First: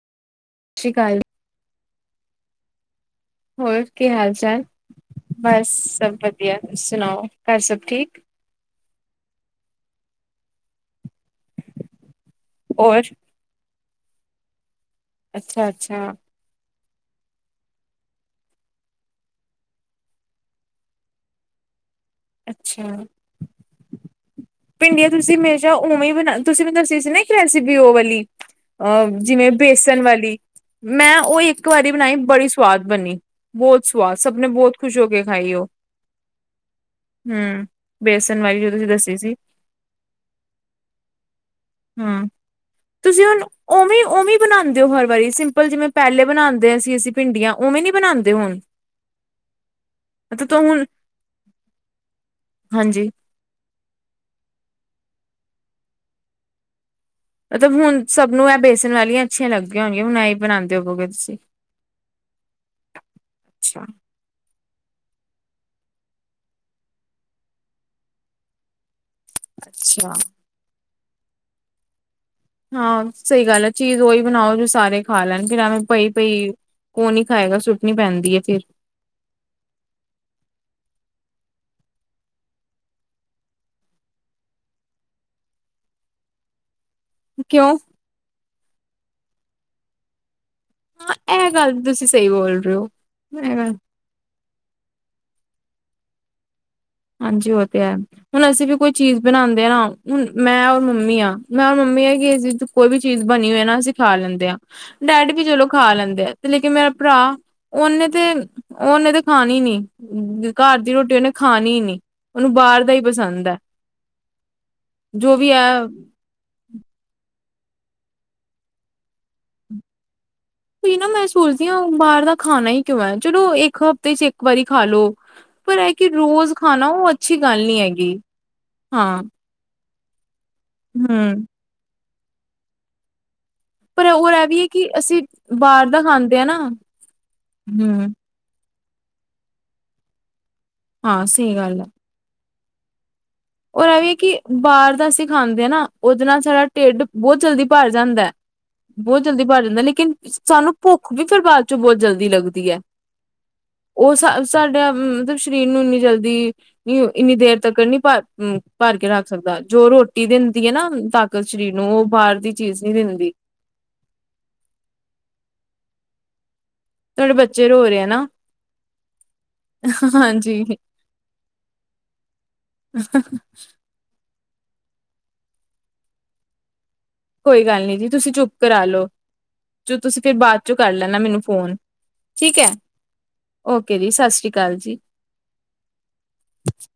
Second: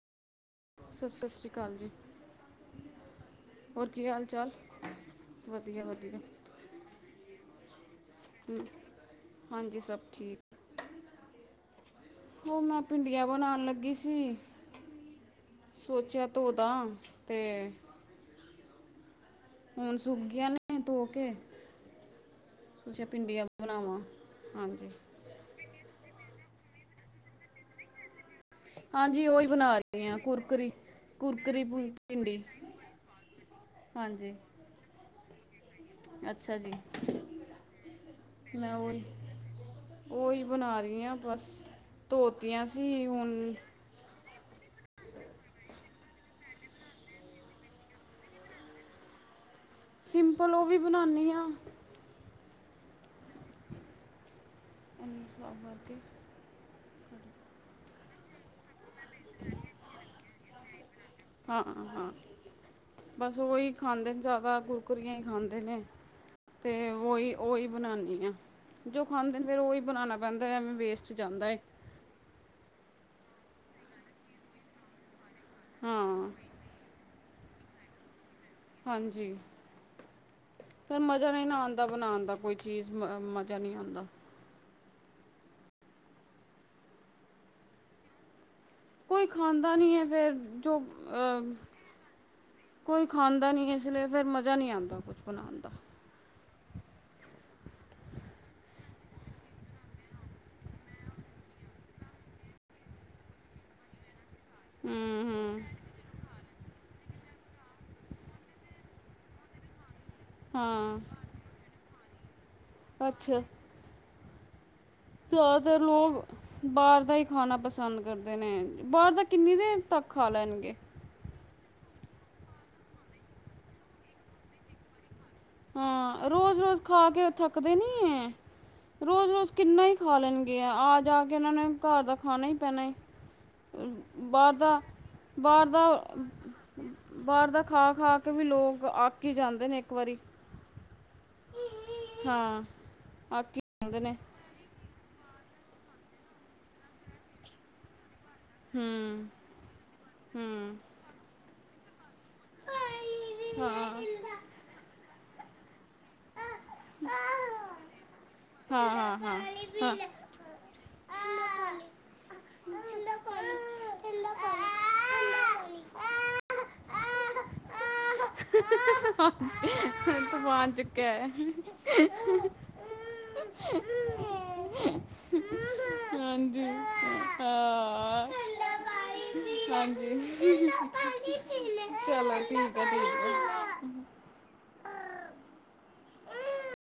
ਸ਼੍ਰੀ ਸਰ ਅਕਾਲ ਸਤਿ ਸ਼੍ਰੀ ਅਕਾਲ ਜੀ। ਹੋਰ ਕੀ ਹਾਲ ਚਾਲ ਬਸ ਸਭ ਵਧੀਆ ਤੁਸੀ ਸੁਣਾਓ ਘਰ ਸਭ ਠੀਕ? ਹਾਂਜੀ ਸਭ ਠੀਕ ਉਹ ਮੈਂ ਔਰ ਭਿੰਡੀਆਂ ਬਣਾਣ ਲੱਗੀ ਸੀ, ਅੱਛਾ ਅੱਛਾ ਸੋਚਿਆ ਤੋਦਾ ਤੇ ਹੁਣ ਸੂਕ ਗੀਆਂ ਨੇ ਤੋਕੇ, ਅੱਛਾ ਸੋਚਿਆ ਭਿੰਡੀਆਂ ਬਣਾਵਾਂ। ਹਾਂਜੀ ਭਿੰਡੀਆਂ ਤੁਸੀਂ ਹਮੇਸ਼ਾ ਉਵੇਂ ਹੀ ਬਣਾ ਤੁਸੀਂ ਮੈ ਦੱਸੀ ਸੀ ਨਾ ਇੱਕ ਰੈਸਿਪੀ ਉਹ ਵਾਲੀ ਅਹ ਹਾਂਜੀ ਉਹੀ ਜਿਵੇਂ ਬਣਾ ਬੇਸਣ ਰਹੀ ਹਾਂ ਵਾਲੀ, ਕੁਰਕਰੀ ਮੈਂ ਉਹ ਕੁਰਕਰੀ ਇੱਕ ਵਾਰੀ ਭੁੰ- ਬਣਾਈ ਭਿੰਡੀ ਬੜੀ ਸਵਾਦ ਬਣੀ। ਬਹੁਤ ਸਵਾਦ ਹਾਂਜੀ ਸਭ ਨੇ ਬਹੁਤ ਖੁਸ਼ ਹੋ ਕੇ ਖਾਈ ਉਹ ਅੱਛਾ ਜੀ ਹੂੰ ਬੇਸਣ ਵਾਲੀ ਜੋਂ ਮੈਂ ਤੁਸੀਂ ਉਹੀ ਦੱਸੀ ਸੀ। ਉਹੀ ਬਣਾ ਰੀਆਂ ਬਸ, ਹਮ ਧੋਤੀਆਂ ਸੀ ਹੁਣ ਬਣਾਦੇ ਔ ਹਰ ਵਾਰੀ ਸਿੰਪਲ ਜਿਵੇਂ ਪਹਿਲੇ ਬਣਾਦੇ ਸੀ ਅਸੀਂ ਭਿੰਡੀਆਂ ਉਵੇਂ ਨੀ ਬਣਾਦੇ ਹੁਣ ਮਤਲਬ ਸਿੰਪਲ ਤੂੰ ਉਹ ਵੀ ਹੁਣ ਬਣਾਨੇ ਆ। ਹਾਂਜੀ, [inaudible] ਮਤਲਬ ਹੁਣ ਸਭ ਨੂੰ ਇਹ ਬੇਸਣ ਵਾਲੀਆਂ ਅੱਛੀਆਂ ਲੱਗੀਆਂ ਹੋਣਗੀਆਂ ਹੁਣ ਇਹ ਬਣਾਦੇ ਹੋਵੋਗੇ ਤੁਸੀਂ ਹਾਂ-ਹਾਂ, ਬਸ ਉਹੀ ਅੱਛਾ ਖਾਂਦੇ ਨੇ ਜ਼ਿਆਦਾ ਗ ਕੁੱਕਰੀਆਂ ਈ ਖਾਂਦੇ ਨੇ, ਤੇ ਔਈ ਔਈ ਬਣਾਦੇ ਨੇ। ਜੋ ਖਾਂਦੇ ਨੇ ਫਿਰ ਉਹੀ ਅੱਛਾ ਬਣਾਣਾ ਪੈਂਦਾ ਐਵੇਂ ਵੇਸਟ ਜਾਂਦਾ ਏ। ਹਾਂ ਸਹੀ ਗੱਲ ਐ ਚੀਜ਼ ਓਹੀ ਬਣਾਓ ਜੋ ਸਾਰੇ ਖਾ ਲੈਣ ਗੇ ਨਾਲੇ ਹਾਂ ਪਈ-ਪਈ, ਕੋਣ ਨੀ ਖਾਏਗਾ ਸੁੱਟਣੀ ਪੈਂਦੀ ਐ ਫਿਰ ਹਾਂਜੀ, ਫੇਰ ਮਜ਼ਾ ਨੀ ਨਾ ਆਦਾ ਬਣਾਣ ਦਾ ਕੋਈ ਚੀਜ਼ ਮਜ਼ਾ ਨੀ ਆਦਾ। ਕਿਉਂ? ਕੋਈ ਖਾਂਦਾ ਨੀ ਐ ਫੇਰ ਅ ਜੋ ਹਾਂ ਇਹ ਗੱਲ ਤੁਸੀਂ ਸਹੀ ਬੋਲ ਰਹੇ ਹੋ ਕੋਈ ਖਾਂਦਾ ਇਹ ਗੱਲ ਨੀ ਐ ਸਵੇਰੇ ਮਜਾ ਨੀ ਆਦਾ ਕੁਛ ਬਣਾਣ ਦਾ। ਹਾਂਜੀ ਉਹ ਤੇ ਹੈ। ਹੁਣ ਅਸੀਂ ਵੀ ਕੋਈ ਚੀਜ਼ ਬਣਾਦੇ ਆ ਨਾ ਹੁਣ, ਮੈਂ ਔਰ ਮੰਮੀ ਆ ਮੈਂ ਔਰ ਮੰਮੀ ਹੈਗੀ। ਕੋਈ ਵੀ ਚੀਜ਼ ਬਣੀ ਹੋਏ ਨਾ ਅਸੀਂ ਖਾ ਲੈਂਦੇ ਆ, ਹੂੰ ਡੈਡੀ ਵੀ ਹੂੰ ਚਲੋ ਖਾ ਲੈਂਦੇ ਆ ਤੇ ਲੇਕਿਨ ਮੇਰਾ ਭਰਾ ਉਹਨੇ ਤੇ, ਉਹਨੇ ਤੇ ਖਾਣੀ ਨੀ ਘਰ ਦੀ ਹਾਂ ਰੋਟੀ ਉਹਨੇ ਖਾਣੀ ਨੀ। ਉਹਨੂੰ ਬਾਹਰ ਦਾ ਈ ਅੱਛਾ ਪਸੰਦ ਐ। ਜ਼ਿਆਦਾਤਰ ਲੋਕ ਬਾਹਰ ਦਾ ਈ ਖਾਣਾ ਪਸੰਦ ਕਰਦੇ ਨੇ, ਬਾਹਰ ਦਾ ਕਿੰਨੀ ਦੇਰ ਤੱਕ ਖਾ ਲੈਣਗੇ। ਤੇ ਨਾ ਮੈਂ ਸੋਚਦੀ ਆ ਬਾਹਰ ਦਾ ਖਾਣਾ ਈ ਕਿਉਂ ਐ, ਚਲੋ ਇੱਕ ਹਫ਼ਤੇ ਚ ਇੱਕ ਵਾਰੀ ਖਾ ਲੋੋ। ਹਾਂ ਰੋਜ਼-ਰੋਜ਼ ਖਾ ਕੇ ਉਹ ਗੱਲ ਥੱਕਦੇ ਨੀ ਹੈਗੀ ਏ ਹਾਂ ਰੋਜ਼ ਰੋਜ਼ ਕਿੰਨਾ ਈ ਖਾ ਲੈਣਗੇ ਆ ਆ ਜਾ ਕੇ ਹਮ ਉਹਨਾਂ ਨੇ ਘਰ ਦਾ ਖਾਣਾ ਈ ਪੈਣਾ। ਪਰ ਹੋਰ ਇਹ ਬਾਹਰ ਵੀ ਹੈ ਦਾ ਕਿ ਅਸੀਂ ਬਾਹਰ ਦਾ, ਖਾਂਦੇ ਆ ਨਾ ਬਾਹਰ ਦਾ ਹੂੰ, ਖਾ-ਖਾ। ਵੀ ਲੋਕ ਅੱਕ ਈ ਜਾਂਦੇ ਨੇ ਇੱਕ ਵਾਰੀ ਹਾਂ ਸਈ ਗੱਲ ਆ। ਹਾਂ, ਬਾਕੀ ਇਹ ਵੀ ਐ ਕਿ ਬਾਹਰ ਦਾ ਅਸੀਂ ਖਾਂਦੇ ਆ ਨਾ, ਉਹਦੇ ਨਾਲ ਸਾਡਾ ਢਿੱਡ ਬੋਤ ਜਲਦੀ ਭਰ ਜਾਂਦਾ ਐ। ਬਹੁਤ ਹੂੰ, ਜਲਦੀ ਭਰ ਜਾਂਦਾ, ਲੇਕਿਨ ਸਾਨੂੰ ਹੂੰ। ਭੁੱਖ ਵੀ ਫਿਰ ਬਾਦ ਚੋਂ ਬਹੁਤ ਜਲਦੀ ਲੱਗਦੀ ਐ ਹਾਂ। ਉਹ ਸਾਡਾ ਮਤਲਬ ਸਰੀਰ ਨੂੰ ਇੰਨੀ ਜਲਦੀ ਦੀ ਨੀ ਇੰਨੀ ਦੇਰ ਤੱਕ ਨੀ ਭਰ ਹੂੰ ਹਾਂ ਭਰ ਕੇ ਹਾਂ ਰੱਖ ਹਾਂ ਸਕਦਾ ਜੋ ਹਾਂ ਰੋਟੀ ਦਿੰਦੀ ਐ ਨਾ ਤਾਕਤ ਸਰੀਰ ਨੂੰ ਉਹ ਬਾਹਰ ਦੀ ਚੀਜ਼ ਨੀ ਦਿੰਦੀ। ਤੁਹਾਡੇ ਬੱਚੇ ਰੋ ਰਹੇ ਆ ਨਾ ਹਾਂਜੀ [unintelligible] [unintelligible] ਕਿਆ ਹੈ ਹਾਂਜੀ ਕੋਈ ਗੱਲ ਨਹੀਂ ਜੀ ਹਾਂ ਤੁਸੀਂ ਚੁੱਪ ਕਰਾ ਲੋਓ। ਹਾਂਜੀ, ਚਲੋ ਮੈਨੂੰ ਫੋਨ ਠੀਕ ਐ, ਠੀਕ ਐ ਜੀ। ਓਕੇ ਜੀ, ਸਾਸਰੀ ਕਾਲ ਜੀ। ਹੈ